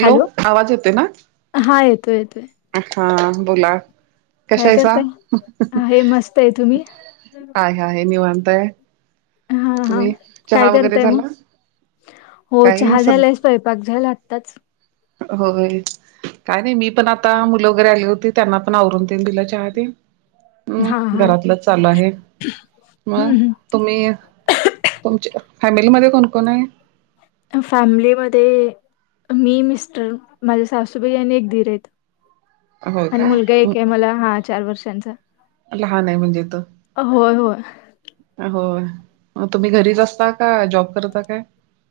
Hello? Hello, आवाज येतोय का? हा, येतोय, येतोय. हा, बोला कशा काय आहेसा? करताय? आहे मस्त आहे. तुम्ही? आहे, आहे निवांत हाय. हा, हा, काय वगैरे करताय मग? झाला हो काही चहा स झालाय, स्वयपाक झाला आत्ताच. होय. काय नाही मी पण आता मुलं वगैरे आली होती त्यांना पण आवरून देन दिला चहा तेन. हम्, हा हा. घरातलं चालू आहेत. म हं हं. तुम्ही? तुमच्या फॅमिलीमध्ये कोण-कोण आहेत? फॅमिलीमध्ये मी, मिस्टर माझ्या सासूबाई आणि एक दीर आहेत. होय आणि का मुलगा एक आहे मला, हा चार वर्षांचा. लहान आहे म्हणजे तो? होय, होय. होय, तुम्ही घरीच असता का जॉब करता काय?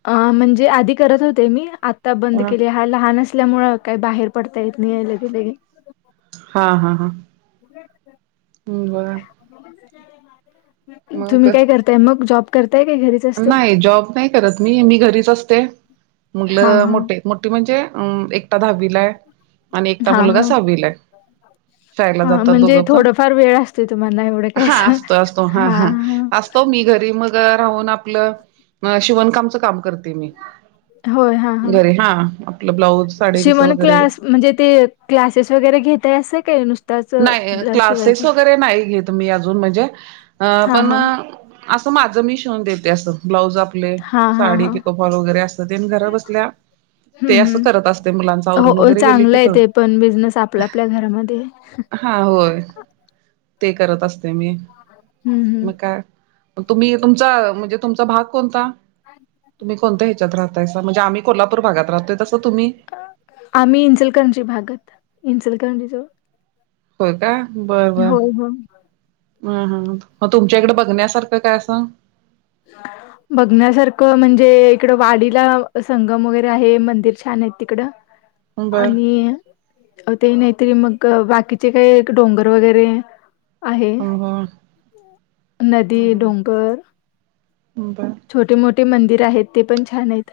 अ, म्हणजे आधी करत होते मी, आता बंद केलीया हा लहान असल्यामुळं काही बाहेर पडता येत नाही. लगे-लगे. हा, हा, हा. बर तुम्ही मग काय करता? ते मग जॉब करताय काय घरीचं? नाही जॉब नाही करत मी, मी घरीच असते, हा मुलं हा. मोठे आहेत. मोठी म्हणजे अं एकटा दहावीला हाय आणि एकटा हा मुलगा हा. सहावीला हाय. शाळेला हा जातात म्हणजे दोघं पण, थोडंफार वेळ असते तुम्हाला एवढं काय हा असं असतो, असतो हा, हा असतो मी घरी मग राहून आपलं, शिवणकामच काम करते मी. होय हा घरी हा, आपलं ब्लाऊज साडी शिवण क्लास, म्हणजे ते क्लासेस वगैरे घेताय असं काय नुस नाही, क्लासेस वगैरे नाही घेत मी अजून म्हणजे, अ हा पण हा असं माझं मी शिवून देते असं. ब्लाऊज आपले, हा हा साडी हा पिको-फॉल वगैरे अस, ते म घर बसल्या ते असं हम्, करत असते मुलांच आवरून हो वगैरे गेले चांगलं की आहे थोड ते पण बिझनेस आपला आपल्या घरामध्ये. हा होय, ते करत असतोय मी. हम्म हम्म मग काय? तुम्ही, तुमचा म्हणजे तुमचा भाग कोणता? तुम्ही कोणत्या ह्याच्यात राहतायसा. म्हणजे आम्ही कोल्हापूर भागात राहतोय तस तुम्ही? आम्ही इंचलकरंजी भागात इंचलकरंजीजवळ. होय का, बर, बर. होय होय हम, हम हा म तुमच्या इकडे बघण्यासारखं काय असं? ये आवर. बघण्यासारखं म्हणजे इकडं वाडीला, संगम वगैरे आहे मंदिर छान आहेत तिकडं. बर आणि हा, नाही ते मग बाकीचे काय डोंगर वगैरे आहे. ह नदी, डोंगर बर छोटे, मोठे मंदिर आहेत, ते पण छान आहेत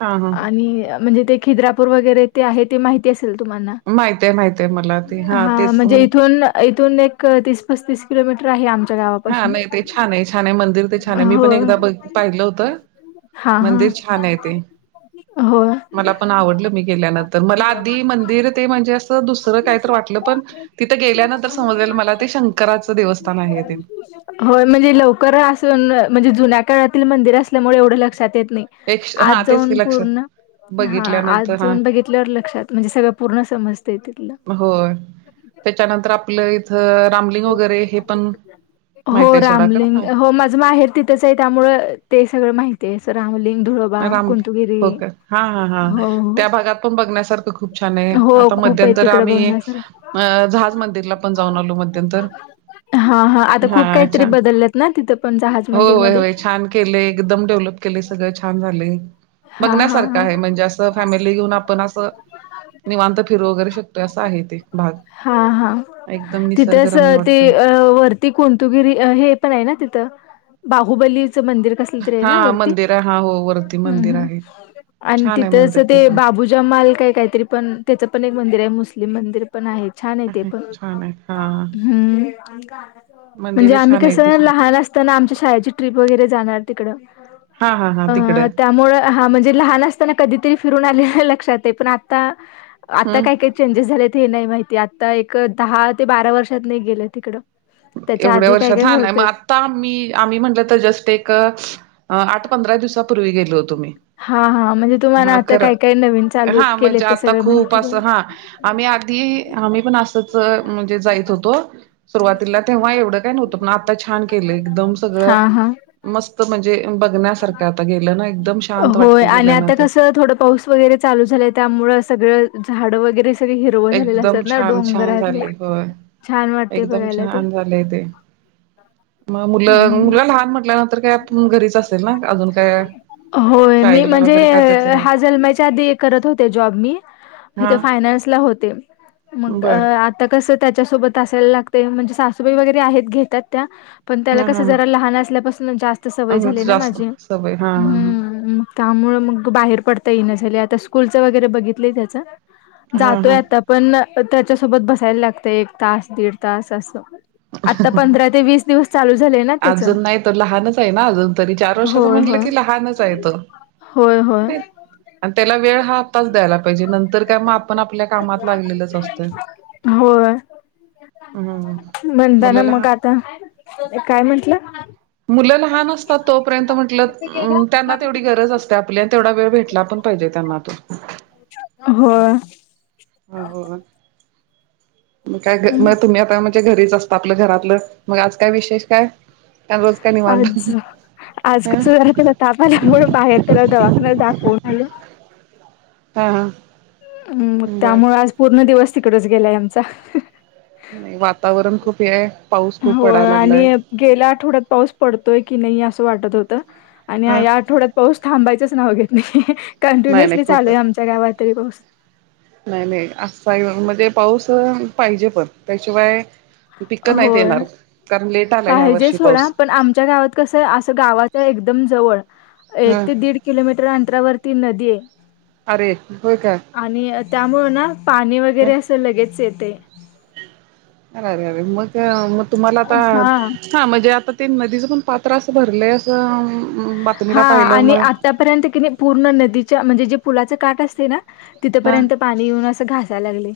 हा हा आणि म्हणजे ते खिद्रापूर वगैरे ते आहे ते माहिती असेल तुम्हाना? माहिती हाय, माहिती हाय मला ते, हा तेच म्हणजे इथून इथून एक तीस -पस्तीस किलोमीटर आहे आमच्या हा गावापासून. नाही ते छान आहे छान आहे मंदिर ते छान आहे. मी हो. पण एकदा बघ, पाहिलं होतं. हा, हा, मंदिर छान आहे ते होय मला पण आवडलं मी गेल्यानंतर, मला आधी मंदिर ते म्हणजे असं दुसरं काही तर वाटलं पण तिथं गेल्यानंतर समजलेलं मला ते शंकराचं देवस्थान आहे तेनं. होय... म्हणजे लवकर असून म्हणजे... जुन्या काळातील मंदिर असल्यामुळे... एवढं लक्षात येत नाई. एक आज हा तेच जाऊन की लक्षात पूर्ण हा... आत बघितल्यानंतर हा जाऊन बघितल्यावर... लक्षात... म्हणजे सगळं पूर्ण समजतय तिथलं. होय. त्याच्यानंतर आपलं इथं... रामलिंग वगैरे हे पण माहित हो... आहे सोडा खरा रामलिंग हो... माझं माहेर तिथंच ए... त्यामुळं... ते सगळं माहितीए... असं रामलिंग... धुळं राम... हो का? हा हा हा... हो त्या भागात पण बघण्यासारखं खूप छान ए... हो हो आता खूप मध्य आहे तर तिकडे आम्ही... बघण्यासार अं... जहाज मंदिरला पण जाऊन आलो मध्यंतर हा हा... आता खूप काहीतरी बदललेत ना? तिथं पण जहाज हो... होय मंदिरमध्ये होय... छान केले... एकदम डेव्हलप केलेय सगळं.. छान झालय हा हा बघण्यासारखं आहे... म्हणजे असं... फॅमिली घेऊन आपण असं निवांत फिरू वगैरे शकतोय असं आहे... ते भाग... हा हा हा एकदम निसर्गरम्य वाटतोय. ती कोणतुगिरी... हे पण हाये ना तिथं... बाहुबलीचं मंदिर. हा मंदिर... हा... हो वर हूं हूं... आणि तिथंच ते बाबु जमाल काय काहीतरी पण... त्याचं पण एक मंदिर हे मुस्लिम मंदिर. पण आहे... छान आहे... ते पण.. छान आहे हा हम्म म्हणजे मंदिर आम्ही छान आहे ते कसं... पण लहान असताना आमच्या शाळेची ट्रिप वगैरे जाणार तिकड हा हा हा... तिकडं. त्यामुळं... हा... म्हणजे लहान असताना... कधीतरी फिरून आलेलं लक्षात ए... पण आता? आता हम्म काय काय चेंजेस झालेत... हे नाही माहिती... आता एक... दहा ते बारा वर्षातनं गेलो तिकडं. त्याच्या एवढ्या आधी काय वर्षात... काय हा नाही [unintelligible] होतं आता आम्ही... आम्ही म्हटलं तर जस्ट एक... आठ पंधरा दिवसापूर्वी... गेलो होतो मी हां हां म्हणजे तुम्हाला हा आता खरं... काय काय नवीन चालू हा केले म्हणजे ते आता सगळं खूप माहिती बघा. असं हा आम्ही आधी... आम्ही पण असंच... म्हणजे जायच होतो.. सुरुवात तिला तेव्हा एवढं काय नव्हतं... पण आता छान केलं... एकदम सगळं हां हां. मस्त म्हणजे... बघण्यासारखं... आता गेलं ना एकदम... छान होय... आणि आता कसं... थोडं पाऊस वगैरे चालू झालंय त्यामुळं... सगळं झाडं वगैरे सगळं हिरवं झालेले एकदम असतात... ना छान छान डोंगरातले झाले होय छान वाटतय... एकदम बघायला ते? छान झालंय ते मग मुलं... हम्म. मुलं लहान म्हटल्यानंतर काय आपण घरीच असेल ना अजून काय होय... मी शाळेला म्हणजे... वगैरे काय त्याच काय हा जलमायच्या आधी करत होते जॉब मी... तिथं हा फायनान्सला होते... मग बर आ -ता कसं... त्याच्यासोबत असायला लागतय... म्हणजे सासूबाई वगैरे आहेत... घेतात त्या पण त्याला हा कसं... जरा लहान असल्यापासनं... जास्त सवय हा झाली ना जास्त माझी... सवय हा हा हम्म त्यामुळे मग... बाहेर पडता येईना झालय... आता स्कूलचं वगैरे बघितलं त्याचं... हा हा जातोय हा आता. पण... त्याच्यासोबत बसायला लागतंय... एक तास... दीड तास... असं आता पंधरा ते वीस दिवस... चालू झालेय ना त्याचं तर लहानच आहे ना अजून तरी... चार वर्षाचं म्हटलं होय की लहानच आहे तो. होय... होय. अन त्याला वेळ हा आत्ताच द्यायला पाहिजे... नंतर काय मग... आपण आपल्या कामात.. लागलेलोच असतोय. होय. हम्म. म्हणताना... मुलं लहान मग आता... काय म्हटलं? मुलं लहान असतात तोपर्यंत म्हटलं, त्यांना तेवढी गरज अस- आपल्या तेवढा वेळ भेटला, पण पाहिजे त्यांना तो. होय. हो, हो, हो. मग काय मग तुम्ही आता म्ह- णजे घरीच असता आपलं घरातलं, मग आज काय विशेष काय? काय - आज, आज कसं झालं, त्याला ताप आल्यामुळे बाहेर त्याला दवाखान्यात दाखवून आलो‌. हा, हा. हम्म, मग बर त्यामुळे आज पूर्ण दिवस तिकडच गेलाय आमचा. नाही, वातावरण खूप हे आहे. पाऊस खूप होय पडायला आणि लागलाय गेल्या आठवड्यात पाऊस पडतोय की नाही, असं वाटत होतं. आणि हा या आठवड्यात पाऊस थांबायचच नाव घेत नाही, नाही नाही कंटिन्युअसली चालूय खूपच आमच्या गावात तरी पाऊस. नाही, नाही अस हाय म्हणजे, पाऊस पाहिजे पण त्याशिवाय- पिक्कं नाहीत होय येणार. कारण लेट आला ह्या पाहिजे वर्षी सोडा, पाऊस पण आमच्या गावात कसं आहे असं गावाच्या एकदम जवळ- एक ह ते दीड किलोमीटर अंतरावरती नदी आहे. अरे, होय का? आणि त्यामुळं ना, पाणी वगैरे अरे असं लगेच येतय. अरे, अरे, मग त्या मग तुम्हाला आता- हा हा, म्हणजे आता ती नदीच पण पात्र असं भरलंय असं- बातमीला हा पाहिलं आणि मग आतापर्यंत की नाही, पूर्ण नदीच्या म्हणजे जे पुलाच काठ असतय ना- हा तिथंपर्यंत पाणी येऊन असं घासायला लागलय.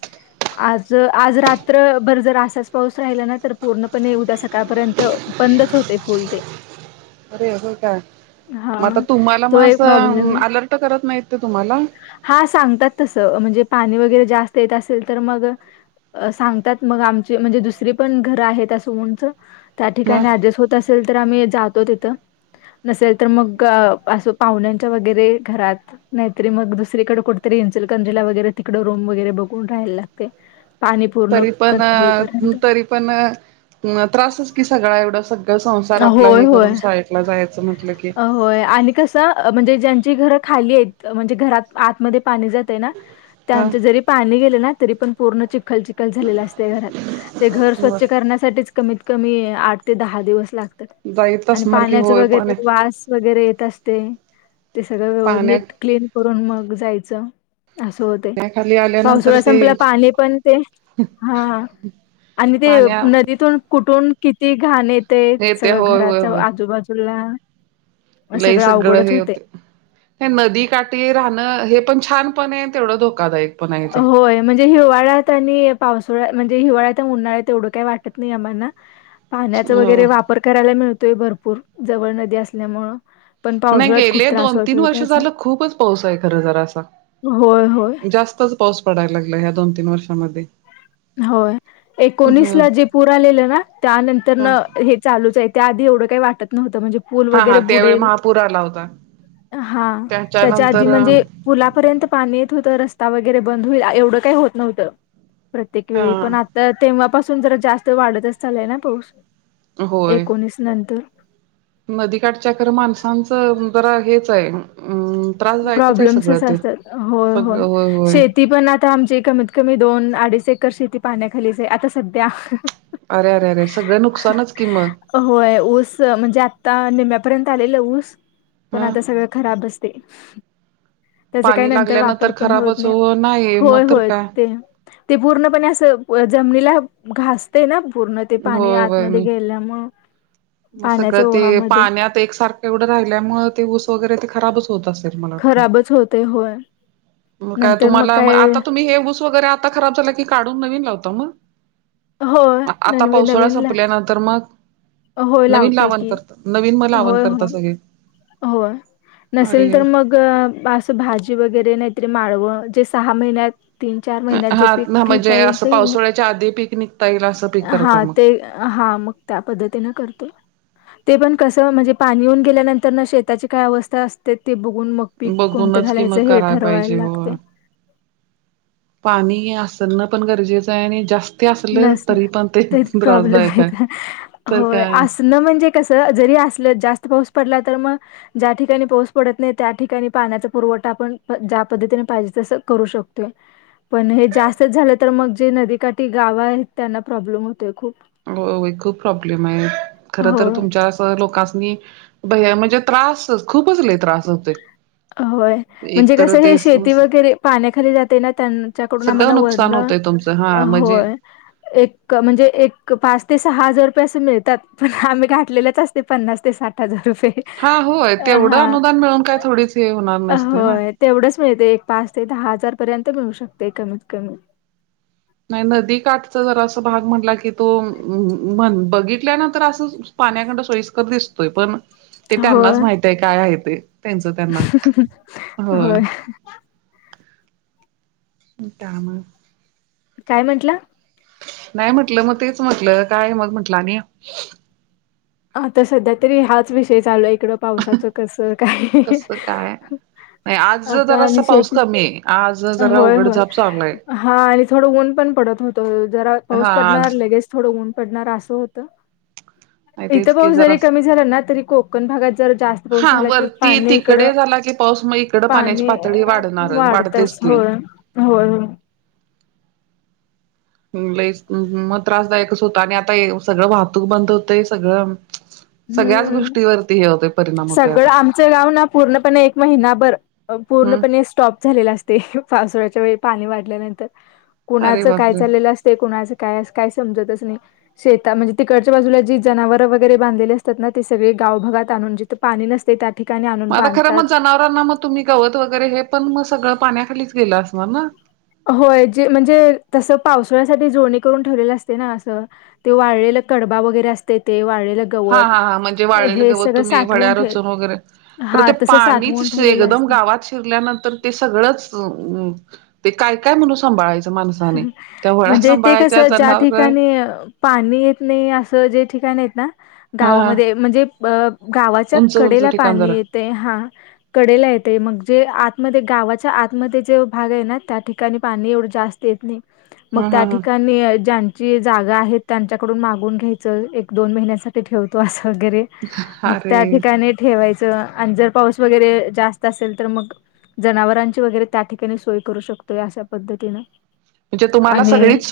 आज, आज रात्रभर जर असाच पाऊस राहिला ना, तर पूर्णपणे उद्या सकाळपर्यंत- बंदच होतय फुल ते. अरे अस काय, हा मग आता तुम्हाला तो मग एक प्रॉब्लेम असं आहे अलर्ट करत नाहीत ते तुम्हाला? हा सांगतात तसं, म्हणजे पाणी वगैरे जास्त येत असेल तर मग- सांगतात, मग आमची म्हणजे दुसरी पण घरं आहेत उंच- त्या ह ठिकाणी ऍडजस्ट होत असेल तर, आम्ही जातो तिथं, - नसेल तर मग असं पाहुण्यांच्या वगैरे घरात- नाहीतरी, मग दुसरीकडे कुठेतरी इचलकरंजीला वगैरे तिकडं रूम वगैरे बघून राहायला लागतय. तरी पण अ.. तू तरी पण- मग त्रासच की सगळा एवढं सगळं संसार आपला होय हे होय करून सायटला जायचं म्हटल्यावर. होय आणि कसं म्हणजे ज्यांची घरं खाली आहेत, म्हणजे घरात आतमध्ये पाणी जात- य ना, हा त्यांच जरी पाणी गेले ना, तरी पण पूर्ण चिखल चिख- ल झालेल असतय घरात. ते घर स्वच्छ करण्यासाठीच कमीत कमी आठ ते दहा दिवस लाग- तात जाईत आणि असणार की पाण्याचं होय वगैरे- पाण्या गास वैगरे येत असतय, ते सगळ पाण्या नीट क्लिन- करून मग जायच अस हो- तय. पाण्याखाली आल्यानंतर पावसाळा ते संपला पाणी पण ते, हा. आणि ते पाण्या नदीतून कुठून- किती घाण येते, येते सगळं होय होय घराच्या होय आजूबाजूला. लई सगळं अवघडच हे होते. होतय. हे नदी काठी राहणं, हे पण छान पण आहे, तेवढं धोकादायक. पण आहे ते होय. म्हणजे हिवाळ्यात आणि पावसाळ्यात म्हणजे हिवाळ्यात, उन्हाळ्यात तेवढं काही वाटत नाही आम्हांना. पाण्याचा अ वगैरे, वापर करायला मिळतोय भरपूर, जवळ नदी असल्यामुळं. पण नाही पावसाळ्यात खूप गेले त्रास दोन -तीन होतोय वर्ष त्याचा झालं खूपच पाऊस आहे खरं जरासा. होय होय जास्त पाऊस पडायला लागलाय ह्या दोन- तीन वर्षांमध्ये. होय, एकोणीसला जे पुरलेलं ना, त्यानंतर हा न हे चालूच हाय, त्या आधी एवढं काय वाटत नव्हत. म्हणजे पूल हा वगैरे हा त्यावेळी बुडेल, महापूर आला होता हा त्याच्या आधी त्याच्यानंतर म्हणजे पुलापर्यंत पाणी येत होतं रस्ता वगैरे बंद होईल एवढं काही होत नव्हतं. प्रत्येक वेळी पण हा आता तेव्हापासून जरा जास्त वाढतच चालाय ना पाऊस. होय एकोणीस नंतर. नदीकाठच्या जरा माणसांच जरा हेच आहे अम त्रासदायकच आहे सगळं प्रॉब्लेम्सचं ते असतात होय सगळं होय होय शेती पण आता आमची कमीत कमी दोन अडीच एकर शेती पाण्याखालीच आहे आता सध्या अरे अरे अरे सगळं नुकसानच कि मग होय ऊस म्हणजे आता निम्म्यापर्यंत आलेलं ऊस पण ह आता सगळं खराबचं त्याचं काय पाणी नंतर लागल्यानंतर वापर पण होत खराबच नाही हो नाही मग होय तर होय काय ते. ते पूर्णपणे असं जमनीला घासते ना पूर्ण. ते पाणी होय होय आतमध्ये गेल्यामुळे मग सगळं पाण्याच्या ते ओहामध्ये पाण्यात एकसारखं. एवढं राहिल्यामुळे ते ऊस वगैरे ते खराबच. होत असेल मला वाटतंय खराबच होते होय मग काय नंतर तुम्हाला काय आता तुम्ही हे ऊस वैगेरे आत ता खराब झाला की काढून नवीन लावता मग? होय आता नवीन पावसाळा नवीन संपल्यानंतर मग होय नवीन लावतोय लावण की करत नवीन मग लावण होय करता होय सगळे होय नसेल तर अरे म ग अस भाजी वगैरे नाहीतरी माळवं जे सहा महिन्यात तीन चार महिन्यात जे हा पीक ना घेता म्हणजे येईल असं ते पावसाळ्याच्या आधी पीक निघता येईल असं पीक करता हा ते मग हा मग त्या पद्धतीन करतो ते पण कस म्हणजे पाणी येऊन गेल्यानं तरणं शेताची काय अवस्था असते ते बघून मग पीक कोणतें बघूनच कि मग घालायचं हे करायला ठरवायला पाहिजे हो लागते पाणी असणं पण गरजेचं आहे आणि जास्त स्ती असल नसणं तरी पण ते तरी त्रासदायक हाय तर काय न म्हणजे कस जरी असलं जास्त पाऊस पडला तर मग ज्या ठिकाणी पाऊस पडत नाही त्या ठिकाणी पाण्याचा पुरवठा आपण ज्या पद्धतीने पाहिजे तसं करू शकतोय. पण हे जास्तच झालं तर मग जे नदीकाठी गावं आहेत त्यांना प्रॉब्लेम होतोय खूप. होय होय खूप प्रॉब्लेम हाय खर हो तर तुमच्या लोकांस्नी हे म्हणजे त्रास खूपच लई त्रास होतोय होय म्हणजे एक तर कसं हे ते शेती सगळं वगैरे पाण्याखाली जाते ना त्यांच्याकडून आम्हाला नुकसान वरनं होतय तुमचं हा म्हणजे एक म्हणजे एक पाच ते सहा हजार रुपये असं मिळतात पण आम्ही घातलेलच असत ते पन्नास ते साठ हजार रुपये हा होय अ तेवढं हा. अनुदान मिळून काय थोडीचं होय तेवढंच मिळते एक पाच ते दहा हजार पर्यंत मिळू शकतय कमीत कमी नाही नदीकाठचा जरासं भाग म्हणला की तो म्ह बघितल्यानंतर असं पाण्याकडनं सोयीस्कर दिसतोय पण ते त्यांनाच होय माहित आहे काय आहे ते त्यांचं त्यांनाच होय काम काय म्हटला? नाही म्हटलं, मग तेच म्हटलं काय मग म्हटलं आणि? आता सध्या तरी हाच विषय चालू आहे, इकडं पावसाचं कसं काय? कसं काय नाही आज आता आणि जरासा पाऊस शेती. कमी आहे आज जरा होय, होय उघडझाप चालू आहे. हा आणि थोडं ऊन पण पडत होत. जरा पाऊस हा पडणार, आज लगेच थोडं ऊन पडणार, असं होतं. नाही इथं तेच की पाऊस जरी जरास कमी झाला ना, तरी कोकण भागात जर जास्त पाऊस हा झाला कि वरती पाणी इकडं- तिकडे झाला की पाऊस मग इकडं पाण्याची पाणी पातळी वाढणारच वाढतेच वाढतच. ती. होय, होय, होय. लयच मग त्रासदायकच होत आणि आता सगळं वाहतूक बंद होतय सगळं- सगळ्याच हम्म. गोष्टीवरती. हे होतय, परिणाम. होतोय आता सगळं आमचं गाव ना, पूर्णपणे एक महिनाभर हम्म पूर्णपणे स्टॉप- झालेल असतय. पावसाळ्याच्या वेळी पाणी वाढल्यानंतर, अरे कुणाचं काय बापरे चाललेलं अस- तय, कुणाच काय काय समजतच नाही. शेता म्हणजे तिकडच्या बाजूला जी जनावर वगैरे बांधलेले अस- तात. ना ते सगळे गावभगात आणून जिथे पाणी नसते त्या ठिकाणी आणून बांधतात. त ना मग तुम्ही गवत वगैरे, हे पण मग सगळ पाण्याखालीच गेलं असणार ना? होय, जे म्हणजे तसं पावसाळ्यासाठी जोडणी करून ठेवलेलं असते ना असं- ते वाळलेल कडबा वगैरे असतय ते वाळलेल- हा, हा, हा म्हणजे वाळेलल गवत तुम्ही वड्या ठेव रचून वगैरे- खर हा ते तसं साठवून पाणीच ठेवलेलं एकदम असते गावात शिरल्यानंतर- ते सगळंच, ते काय, काय म्हणून सांभाळायचं. माणसाने त्या वळा म्हणजे ते कस सांभाळायच्या ज्या जनावर ठिकाणी- पाणी येत नाही, असं जे ठिकाण आहेत ना- हा हा गावामध्ये म्हणजे अ गावाच्या उंच उंच कडेला ठिकाण पाणी जरा येतय. हा, कडेला येते मग, जे आतमध्ये गावाच्या आतमध्ये जे भाग आहे ना, त्या ठिकाणी पाणी एवढं जास्त- येत नाही, मग ह त्या ह ह ठिकाणी ज्यां- जी जागा आहेत, त्यांच्याकडून मागून घ्यायचं. एक, दोन महिन्यासाठी ठेवतो असं वगैरे- मग अरे त्या ठिकाणी ठेवायचं आणि जर पाऊस वगैरे जास्त असेल तर मग- जनावरांची वगैरे त्या ठिकाणी सोय करू शकतोय, अशा पद्धतीनं. म्हणजे तुम्हाला आणि सगळीच-